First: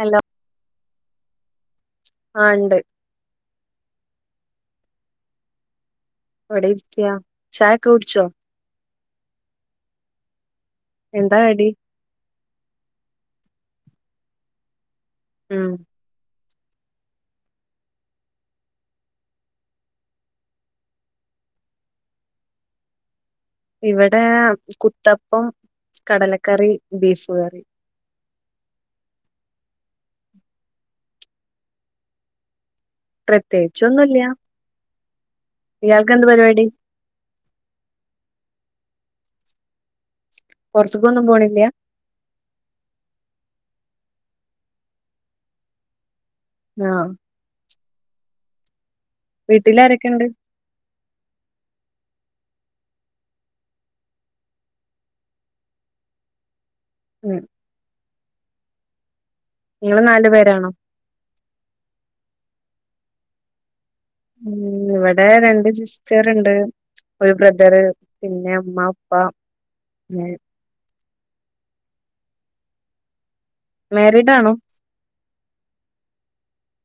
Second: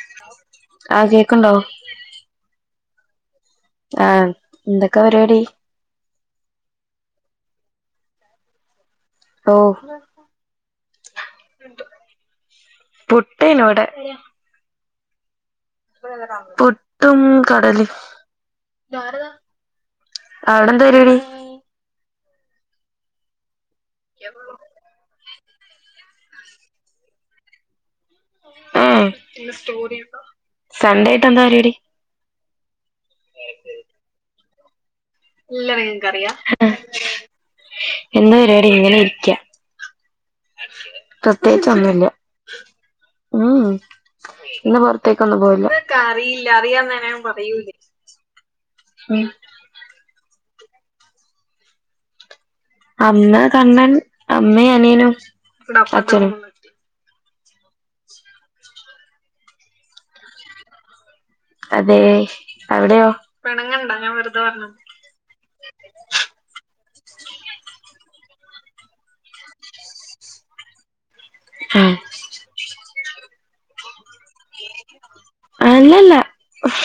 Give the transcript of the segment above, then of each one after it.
Hello ആ കേക്ക്‌ണ്ടോ ആ ഇണ്ട്. ആഹ. എന്തൊക്കെ പരിപാടി? ഇവടെരിക്ക്യ ചായൊക്കെ കുടിച്ചോ ഓ എന്താ കടി പുട്ടിനോടെ. ഉം പുട്ടും കടലേം. ഇതരടെആ അവിടെന്താ പരിപാടി? ഇവിടെ കുത്തപ്പം, കടലക്കറി, ബീഫ് കറി ഉം. സൺഡേയായിട്ട് ന്താ പരിപാടി? പ്രത്യേകിച്ചൊന്നു ല്ല്യാ ല്ലങ്ങക്കറിയാ. പരിപാടി എന്ന പരിപാടി ഇങ്ങനെ ഇരിക്കാ. പുറത്തേക്കൊന്നും പോണില്ല പ്രത്യേകിച്ചൊന്നുല്ല. ഉം. ഇന്ന് പൊറത്തേക്ക് ഒന്നും പോയില്ല. ക്ക് അറിയില്ല. ആ അറിയാന്നേൻ ഞാൻ പറയൂല്ലേ. ഉം. വീട്ടില് ആരൊക്കെണ്ട്? അമ്മ, കണ്ണൻ, അമ്മേം, അനിയനും, അച്ഛനും. മ്മ് നിങ്ങള് നാല് പേരാണോ അതെ. അവിടെയോ? പിണങ്ങണ്ട ഞാൻ വെറ്തെ പറഞ്ഞത. ഇടെ രണ്ട് സിസ്റ്റർണ്ട്, ഒരു ബ്രദറ്, പിന്നെ അമ്മ, അപ്പ. [unintelligible] [unintelligible] മേരീഡ് ആണോ? അല്ലല്ല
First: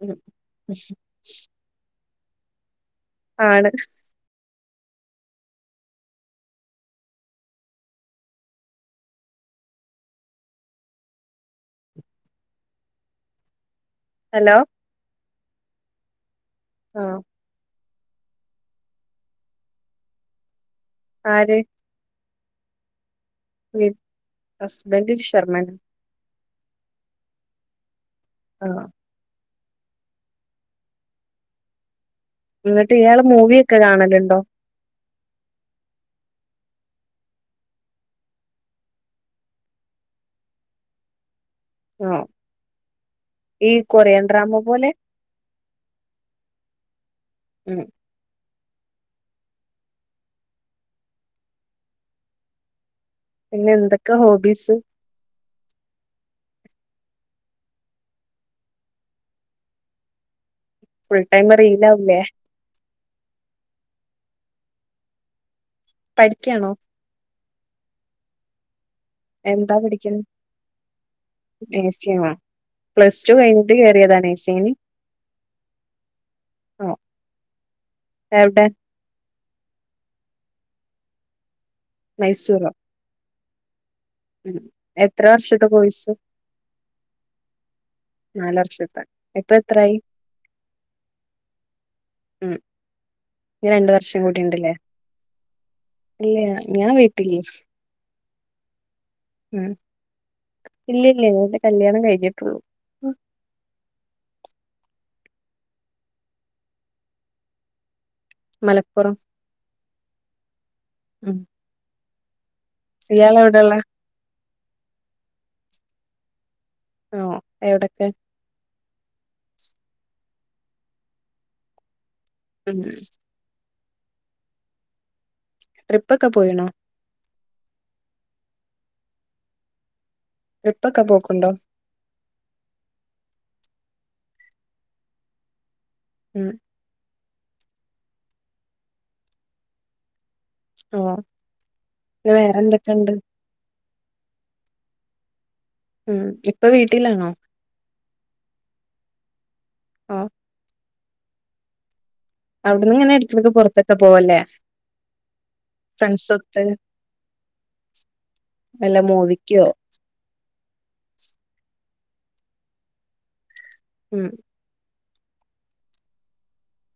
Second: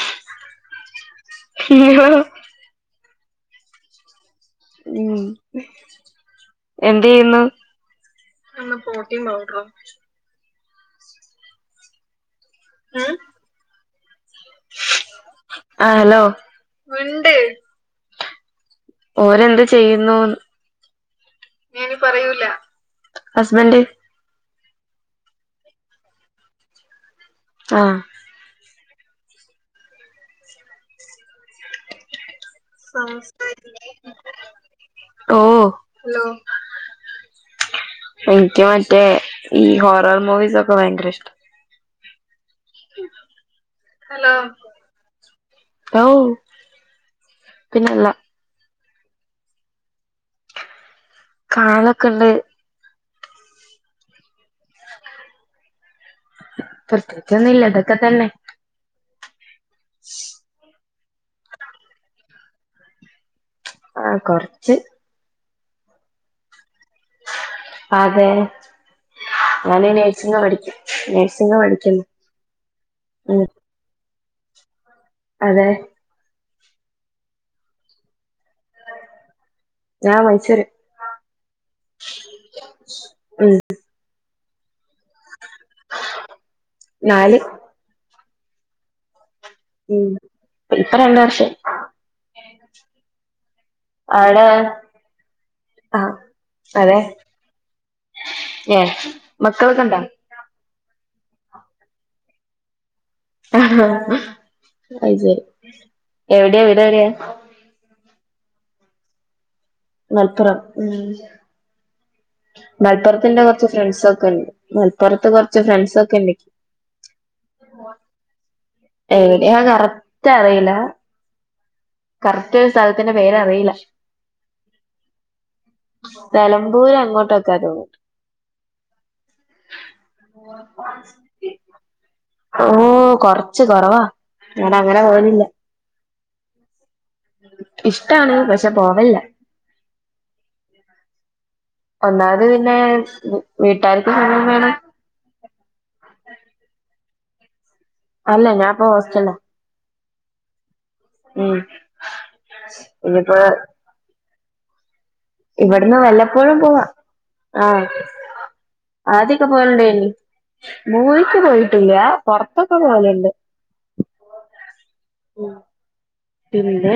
ഉം ആണ്. ഉം. എന്ത് ചെയ്യുന്നു? പ്രോടീൻ പൗഡറും [inaudible] ഹലോ ആ ഹലോ ആ മിണ്ട് ഓരെന്ത് ചെയ്യുന്നു? ആര്? ഞാൻ ഇനി പറയൂല. ഹസ്ബൻറ്. ഹസ്ബൻറ് ശർമ്മൻ. ആ [inaudible] ന്ന്ട്ട് ഇയാള് മൂവിഒക്കെ കാണല്ണ്ടോ ഓ. എനിക്ക് മറ്റേ ഈ ഹോറർ മൂവീസ് ഒക്കെ ഭയങ്കര ഇഷ്ട. [unintelligible] ഈ കൊറിയൻ ഡ്രാമ പോലെ? ഔ ഉം പിന്നല്ല കാലെക്കെ ഇണ്ട്. പിന്നെ എന്തെക്ക ഹോബീസ് പ്രത്യേകിച്ചൊന്നുല്ല ഇതൊക്കെ തന്നെ ച്ച് ഫുൾ ടൈം റീല് ആവുല്ലേ ആഹ് കൊറച്ച് പഠിക്കാണോ അതെ. എന്താ ഞാന് പഠിക്കണെ നേഴ്സിങ്ങ പഠിക്ക നേഴ്സിങ്ങ പഠിക്കുന്നു ഉം ത് കേറിയതാ നഴ്സിങ് ന് അതെ അ എവിടെ ഞാ മൈസൂര് മൈസൂറോ ഉം ഉം എത്ര വർഷത്തെ കോഴ്സ് നാല് നാല് വർഷത്ത ഇപ്പ ഉം ഇപ്പ രണ്ട് വർഷായി ഉം ഇനി രണ്ട് വർഷം കൂടി അവിടെ ണ്ടല്ലേ ഇല്ല ഞാൻ വീട്ടിൽ എ മക്കളൊക്കെ ഇണ്ടാ ഇല്ലില്ല എന്റെ കല്യാണം കഴിഞ്ഞിട്ടുള്ളൂ ഉം. ഹാ ഹ അതുശരി വീടെവിടെയാ മലപ്പുറം മലപ്പുറം ഉം ഇയാൾ മലപ്പുറത്തിന്റെ കുറച്ച് എവിടെള്ളെ ഫ്രണ്ട്‌സ് ഒക്കെ ഉണ്ട് മലപ്പുറത്ത് കുറച്ച് ഫ്രണ്ട്സ് ഒക്കെ ഉണ്ട് ഓ എവിടൊക്കെ എവിടെയാണെന്ന് കറക്റ്റ് അറിയില്ല കറക്റ്റ് ഉം സ്ഥലത്തിന്റെ പേര് അറിയില്ല ട്രിപ്പൊക്കെ പോയിണോ നെലബൂരു അങ്ങോട്ടേക്കയാണ് തോന്നു ട്രിപ്പൊക്കെ പോക്കണ്ടോ ഓ കൊറച്ച് കൊറവാ ഞാ അങ്ങനെ പോകുന്നില്ല ഉം ഇഷ്ടാണ് പക്ഷെ പോവലില്ല ഹ ഒന്നാമത് പിന്നെ വീട്ടാർക്ക് സമയം വേണം ഉം ഇപ്പൊ വീട്ടിലാണോ അല്ല ഞാനിപ്പോ ഹോസ്റ്റലിലാ ആഹ ഉം അവിടന്ന് ഇങ്ങനെ ഇനിയിപ്പോ എടുക്കെടുക്കു പുറത്തൊക്കെ പോവല്ലേ ഇവിടുന്ന് വല്ലപ്പോഴും ഫ്രണ്ട്സൊത്ത് പോവാ ആഹ വല്ല ആദ്യൊക്കെ മൂവിക്കോ പോകലെണ്ടന്ന് മൂവിക്ക് പോയിട്ടില്ല പൊറത്തൊക്കെ പോകലെണ്ട് ഉം ഉം പിന്നെ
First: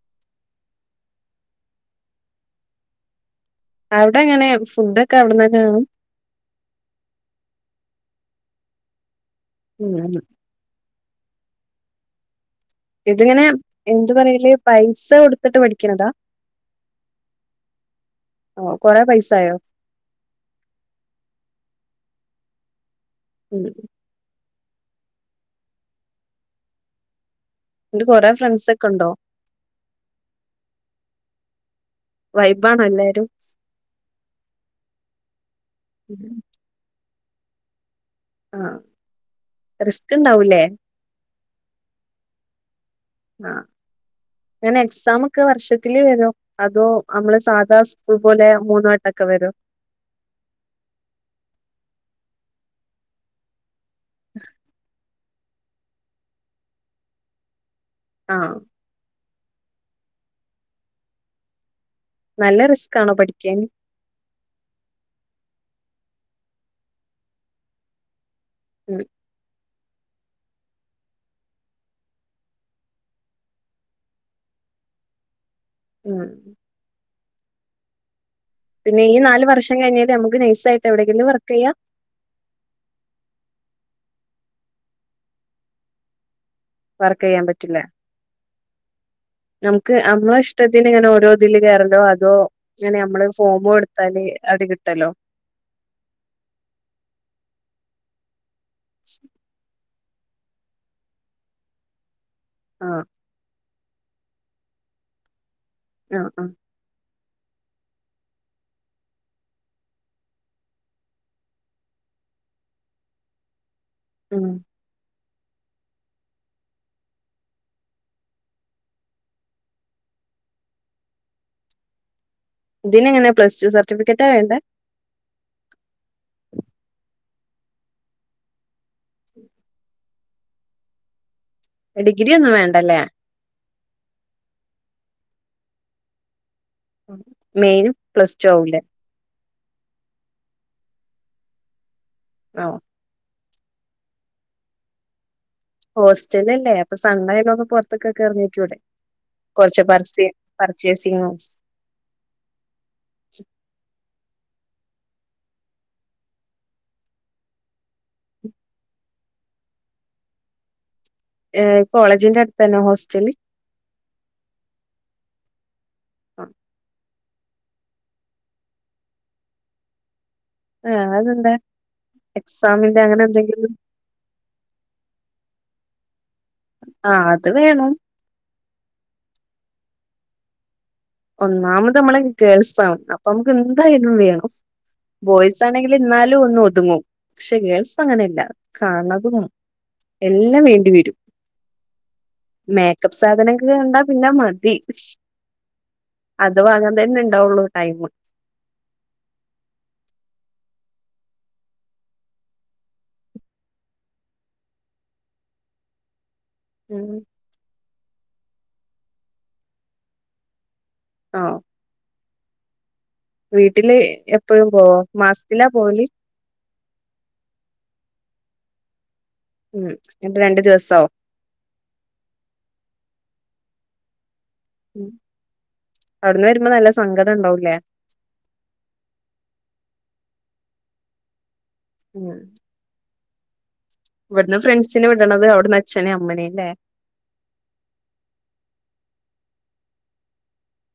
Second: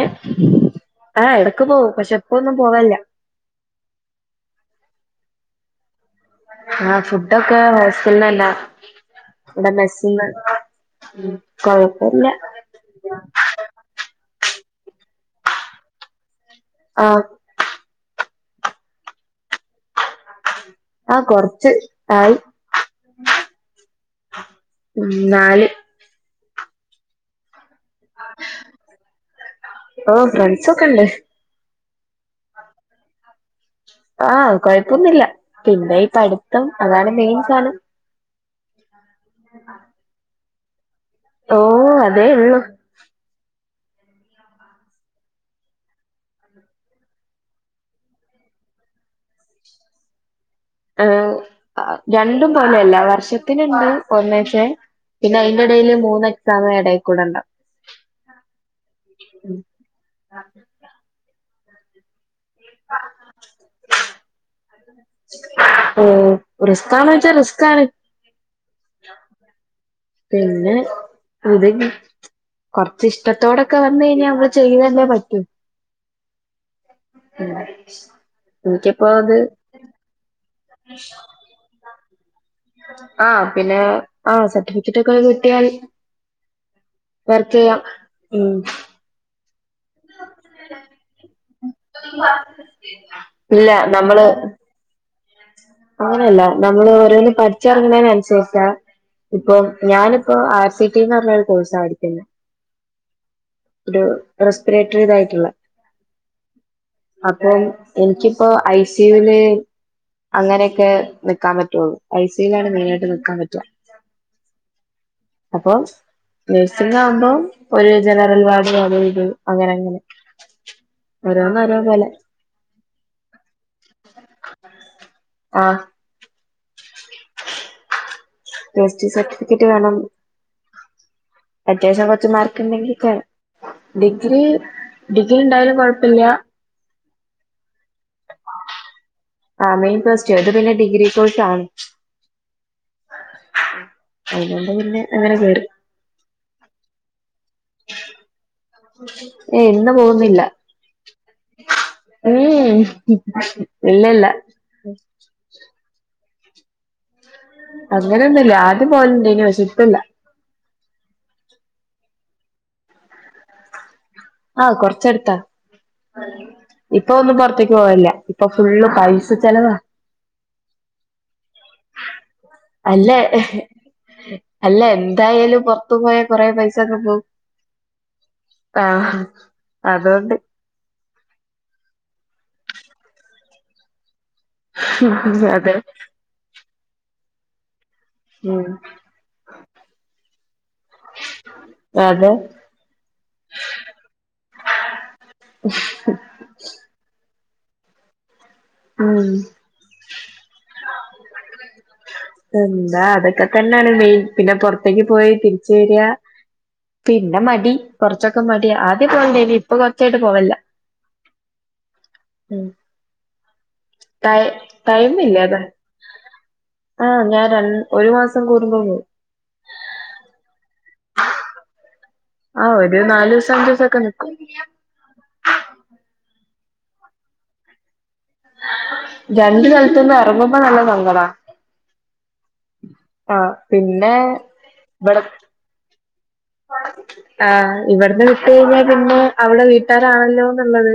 ആ ഇടക്ക് പോകും പക്ഷെ പ്പ ഒന്നും പോവലില്ലാ അവിടെ ങ്ങനെ ഫുഡ് ഒക്കെ അവിടന്ന് തന്നെണ് ആഹ ഫുഡ് ഒക്കെ ഹോസ്റ്റലിന്നല്ല ഇവിടെ ഉം മെസ്സിന്ന് ഉം കൊഴപ്പമില്ല ഇതിങ്ങനെ എന്ത് പറയല് പൈസ കൊടുത്തിട്ട് പഠിക്കണതാ ആഹ് ഓ കൊറെ പൈസായോ ആഹ കൊറച്ച് ആയി ഉം ഉ നാല് എന്റെ കൊറേ ഫ്രണ്ട്സ് ഒക്കെ ഉണ്ടോ ഓ ഫ്രണ്ട്സൊക്കെണ് ണ്ട് വൈബ ആണോ എല്ലാരും ആഹ് കൊഴപ്പൊന്നില്ല പിന്നെ ഈ പഠിത്തം അതാണ് മെയിൻ സാനം ആഹ റിസ്ക്ണ്ടാവൂല്ലേ ഓ അതേ ഉള്ളൂ ആ അങ്ങനെ എക്സമ ഒക്കെ വർഷത്തില് വരോ അതോ നമ്മള് സാധാ സ്കൂൾ പോലെ മൂന്നാട്ടൊക്കെ വരും ഏ രണ്ടും പോലെയല്ല വർഷത്തിനുണ്ട് ഒന്നച്ചേ പിന്നയിന്റെടേല് മൂന്ന് എക്സാമ് എടേകൂടണ്ടാകും ആഹ് [inaudible] നല്ല റിസ്കാണോ പഠിക്കാൻ ഓ റിസ്കാണോച്ചാ റിസ്ക്കാണ് [inaudible] പിന്നെ [unintelligible] കൊറച്ച്ഷ്ടത്തോടൊക്കെ വന്ന് കഴിഞ്ഞാ നമ്മള് ചെയ്തല്ലേ പറ്റു ഉം ഉം എനിക്കിപ്പോ പിന്നെയീ അത് നാല് വർഷം കഴിഞ്ഞാല് അമ്മക്ക് നൈസായിട്ടെവിടെങ്കിലും വർക്ക് ചെയ്യാം ആ പിന്നെ ആ സർട്ടിഫിക്കറ്റ് ഒക്കെ കിട്ടിയാല് വർക്ക് ചെയ്യാൻ പറ്റില്ല വർക്കെയ്യാം ഉം നമുക്ക് അമ്മ ടത്തിന് ഇങ്ങനെ ഓരോ ഇതില് കേറല്ലോ അതോ ഇങ്ങനെ അമ്മള് ഫോമ് ഇല്ല കൊടുത്താല് നമ്മള് അത് കിട്ടലോ അങ്ങനെയല്ല നമ്മള് ഓരോന്ന് പഠിച്ചെറങ്ങണേനനുസരിച്ചാ ഇപ്പൊ ഞാനിപ്പോ ആർ സി ടിന്ന് പറഞ്ഞ ഒരു കോഴ്സാ പഠിക്കുന്ന ആഹ് ഒരു റെസ്പിരേറ്ററി ഇതായിട്ടുള്ള ആഹ് ആഹ് [unintelligible] എനിക്കിപ്പോ ഐ സിയുവില് അങ്ങനെയെക്കെ നിക്കാൻ പറ്റുള്ളൂ ഐസൂയിലാണ് മെയിനായിട്ട് നിക്കാൻ പറ്റാ ഉം അപ്പോ നേഴ്സിംഗ് ആവുമ്പം ഒരു ജനറൽ വാർഡ് അത് ഇത് അങ്ങനങ്ങനെ ഓരോന്നോരോന്നോലെ ഇതിനെങ്ങനെ പ്ലസ് ടു സർട്ടിഫിക്കറ്റാ വേണ്ടേ ആഹ് [unintelligible] പ്ലസ്ടു സർട്ടിഫിക്കറ്റ് വേണം അത്യാവശ്യം കൊറച്ച് ഡിഗ്രി ഒന്നും മാർക്ക്ണ്ടെങ്കി വേണ്ടല്ലേ കേറാ. ഡിഗ്രി ഡിഗ്രിണ്ടായാലും കൊഴപ്പില്ല മെയിനും പ്ലസ് ടു ആവൂലേ ആ മെയിൻ പ്ലസ്ടുവ ഇത് പിന്നെ ഡിഗ്രി കോഴ്സാണ് ആഹ് അയ്നോണ്ട് പിന്നെ അങ്ങനെ കേറി ഹോസ്റ്റലല്ലേ അപ്പൊ സണ്ണായാ [unintelligible] പുറത്തേക്കെക്കെറങ്ങിക്കൂടെ ഏയ് കൊറച്ച് ഇന്ന് പർസേ പോകുന്നില്ല പർച്ചേസിംഗ് ഉം ഇല്ലല്ല [inaudible] അങ്ങനൊന്നുല്ല ആദ്യം പോകല്ണ്ടേനി പശേപ്പല്ല ഏ കോളേജിന്റെ അടുത്താന്നോ ഹോസ്റ്റല് ആഹ് കൊറച്ചടുത്താ ഇപ്പോന്നും പൊറത്തേക്ക് പോവലില്ല ഇപ്പൊ ഫുള്ള് പൈസ ചെലവാ ആഹ് അതെന്താ എക്സാമിന്റെ അല്ലേ അങ്ങനെന്തെങ്കിലും അല്ല എന്തായാലും പൊറത്തു പോയ കൊറെ പൈസൊക്കെ പോവും ആഹ് അത് വേണം ആഹ അതുകൊണ്ട് ഒന്നാമതമ്മള് ഗേൾസാണ് അപ്പൊ അമുക്ക് എന്തായാലും വേണം ബോയ്സ് അതെ ആണെങ്കില് ഇന്നാ ലും ഒന്ന് ഒതുങ്ങും പക്ഷേ ഗേൾസ് അങ്ങനെയല്ല ഉം കണകും എല്ലാം വേണ്ടി വരും അതെ മേക്കപ്പ് സാധനൊക്കെ കണ്ടാ പിന്നെ മതി ഉം അത് വാങ്ങാൻ തന്നെ ഉണ്ടാവുള്ളൂ ടൈം ഉം എന്താ അതൊക്കെ തന്നെയാണ് മെയിൻ പിന്നെ പുറത്തേക്ക് പോയി തിരിച്ച വര ഉം പിന്നെ മടി കൊറച്ചൊക്കെ മടി ആദ്യ പോവണ്ടനി ഇപ്പൊ കൊറച്ചായിട്ട് പോവല്ല ആഹ് ഉം വീട്ടില് ടൈ എപ്പഴും പോ ടൈമില്ല അതാ മാസത്തിലാ പോവല് ആഹ് ഞാൻ ര ഒരു മാസം കൂടുമ്പോ പോവും ഉം അ രണ്ടു ദിവസവും ആഹ് ഒരു നാലുസം അഞ്ചൂസം ഒക്കെ നിക്കും ഉം അവിടുന്ന് വരുമ്പോ നല്ല സങ്കടം ഉണ്ടാവൂലേ രണ്ട് സൽത്തന്ന് ഇറങ്ങുമ്പോ നല്ല സങ്കടാ ഉം ആഹ് പിന്നെ ഇവിടന്ന് ഫ്രണ്ട്സിനെ ഇവിടെ വിടണത് അവിടന്ന് അച്ഛനേ അമ്മനേല്ലേ ആഹ് ഇവിടുന്ന് വിട്ട കഴിഞ്ഞാ പിന്നെ അവിടെ വീട്ടുകാരാണല്ലോ എന്നുള്ളത്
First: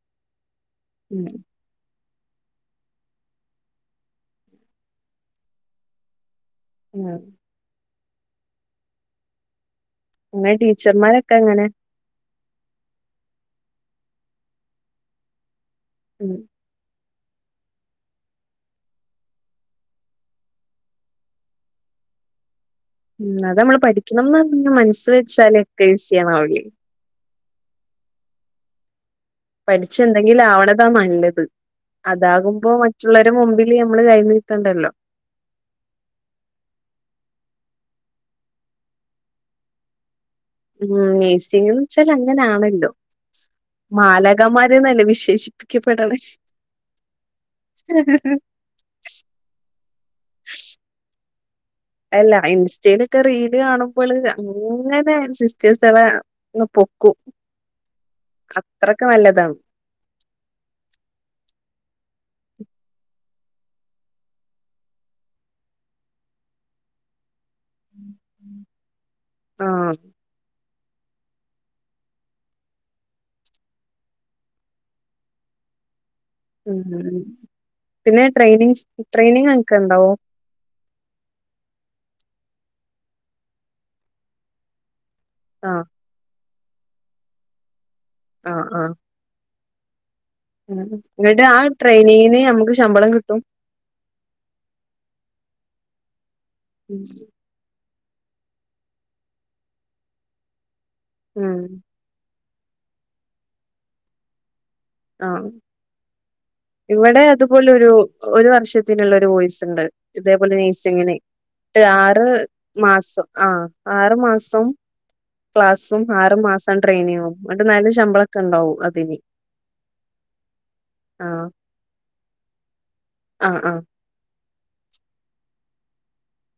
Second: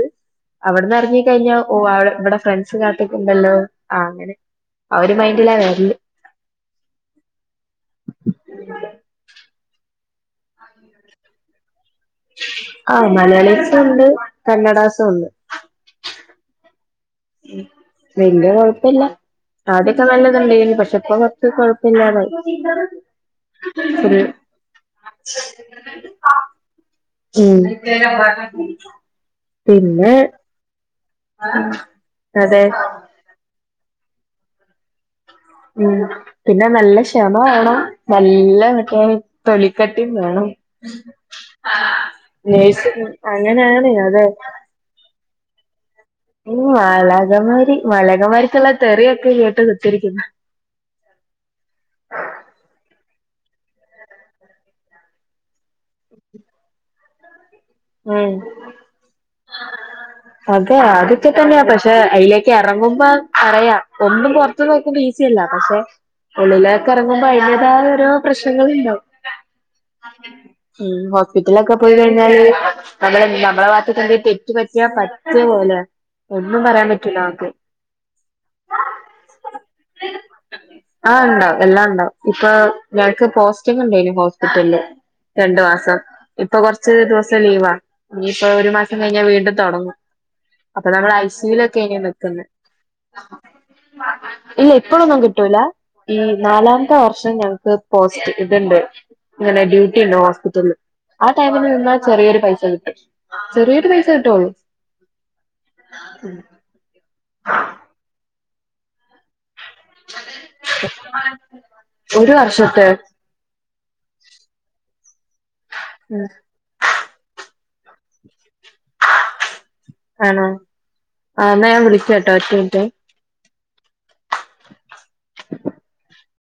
അവിടന്ന്റങ്ങ ഉം കഴിഞ്ഞോ. ഓ അടെ ഇവിടെ ഫ്രണ്ട്സ് കാത്തക്കിണ്ടല്ലോ ആ അങ്ങനെ അ ഒരു മൈൻഡിലാ വരല് ഉം അങ്ങനെ ടീച്ചർമാരൊക്കെ എങ്ങനെ ആ മലയാളീസും ഉണ്ട് കന്നഡാസും ഉണ്ട് ഉം വലിയ കൊഴപ്പല്ല ആദ്യോക്കെ നല്ലതുണ്ടായിരുന്നു പക്ഷെ ഇപ്പൊ കൊറച്ച് കൊഴപ്പില്ലാതെ ഉം അത് നമ്മള് പഠിക്കണംന്ന് പറഞ്ഞ മനസ്സ് വെച്ചാലേ ഒക്കെ ഈസിയണാവില്ലേ ഉം പഠിച്ച പിന്നെ എന്തെങ്കിലും ആവണതാ നല്ലത് അതെ അതാകുമ്പോ മുള്ളവരെ മുമ്പില് ഞമ്മള് കൈ നീട്ടണ്ടല്ലോ ഉം പിന്നെ നല്ല ക്ഷമ വേണം നല്ല മറ്റേ തൊലിക്കട്ടി വേണം ഉം നേഴ്സിങ് എന്നു വെച്ചാൽ അങ്ങനെയാണല്ലോ നേഴ്സിംഗ് അങ്ങനെയാണ് അതെ മാലകമാർ അങ്ങനെയല്ലെ വിശേഷിപ്പിക്കപ്പെടണെ മ്മ് മാലാഖമാര് മാലാഖമാരിക്കുള്ള തെറിയൊക്കെ കേട്ട് കുത്തിരിക്കുന്നു. അല്ല ഇൻസ്റ്റയിലൊക്കെ റീല് കാണുമ്പോള് അങ്ങനെ സിസ്റ്റേഴസ് ഇ പൊക്കും ഉം അത്രക്കെ നല്ലതാണ് അതെ അതൊക്കെ തന്നെയാ പക്ഷെ അതിലേക്ക് ഇറങ്ങുമ്പോ അറിയാ ഒന്നും പൊറ നോക്കുമ്പോ ഈസില്ല പക്ഷെ ഉള്ളിലെ കറങ്ങുമ്പോ അതിന്റതായ ഓരോ പ്രശ്നങ്ങളുണ്ടാവും. ആഹ് ഉം ഹോസ്പിറ്റലൊക്കെ പോയി കഴിഞ്ഞാല് നമ്മള് നമ്മളെ ഭാഗത്ത് എന്തേലും തെറ്റു പറ്റിയ പറ്റിയ പോലെയാ ഉ പിന്നെ ട്രെയിനിങ് ട്രെയിനിങ് അനക്കിണ്ടാവോ ആഹ് ഉണ്ടാവും എല്ലാം ഉണ്ടാവും ഇപ്പൊ ഞങ്ങക്ക് പോസ്റ്റിങ് ഉണ്ടായിരുന്നു ഹോസ്പിറ്റലില് രണ്ടു ആഹ് മാസം ഇപ്പൊ കൊറച്ച് ദിവസം ലീവാ ഇനിയിപ്പൊ ആഹ് ഒരു ആഹ് മാസം കഴിഞ്ഞാ വീണ്ടും തുടങ്ങും ഉം അപ്പൊ നമ്മൾ എന്നിട്ട് ആ ഐസിയുവിൽ ഒക്കെയാ ഇനി നിക്കുന്ന ട്രെയിനിങ്ങിന് നമുക്ക് ശമ്പളം കിട്ടും ഇല്ല ഇപ്പോഴൊന്നും കിട്ടൂല ഈ നാലാമത്തെ വർഷം ഞങ്ങക്ക് പോസ്റ്റ് ഇതിണ്ട് ഇങ്ങനെ ഡ്യൂട്ടി ഉണ്ട് ഹോസ്പിറ്റലില് ആ ഉം ടൈമിൽ നിന്നാ ചെറിയൊരു പൈസ കിട്ടും. ചെറിയൊരു പൈസ കിട്ടുള്ളൂ. ആഹ് ഉം ഇവടെ അതുപോലെരു ഒരു വർഷത്തിനുള്ള ഒരു വോയിസ് ഇണ്ട് ഇതേപോലെ നേഴ്‌സിങ്ങിന് ആറ് ഒരു വർഷത്തെ മാസം ആഹ്. ആറ് മാസം ക്ലാസ്സും, ആറ് മാസം സം ട്രെയിനിങ്ങും ഇങ്ങട്ട് നല്ല ശമ്പളൊക്കെ ഉണ്ടാവും അതിന്. ആഹ് ആ ആഹ് ന്നാ ഞാൻ വിളിക്കാട്ടോ ഒറ്റ മിനുറ്റെ ആഹ് ആഹ് [inaudible]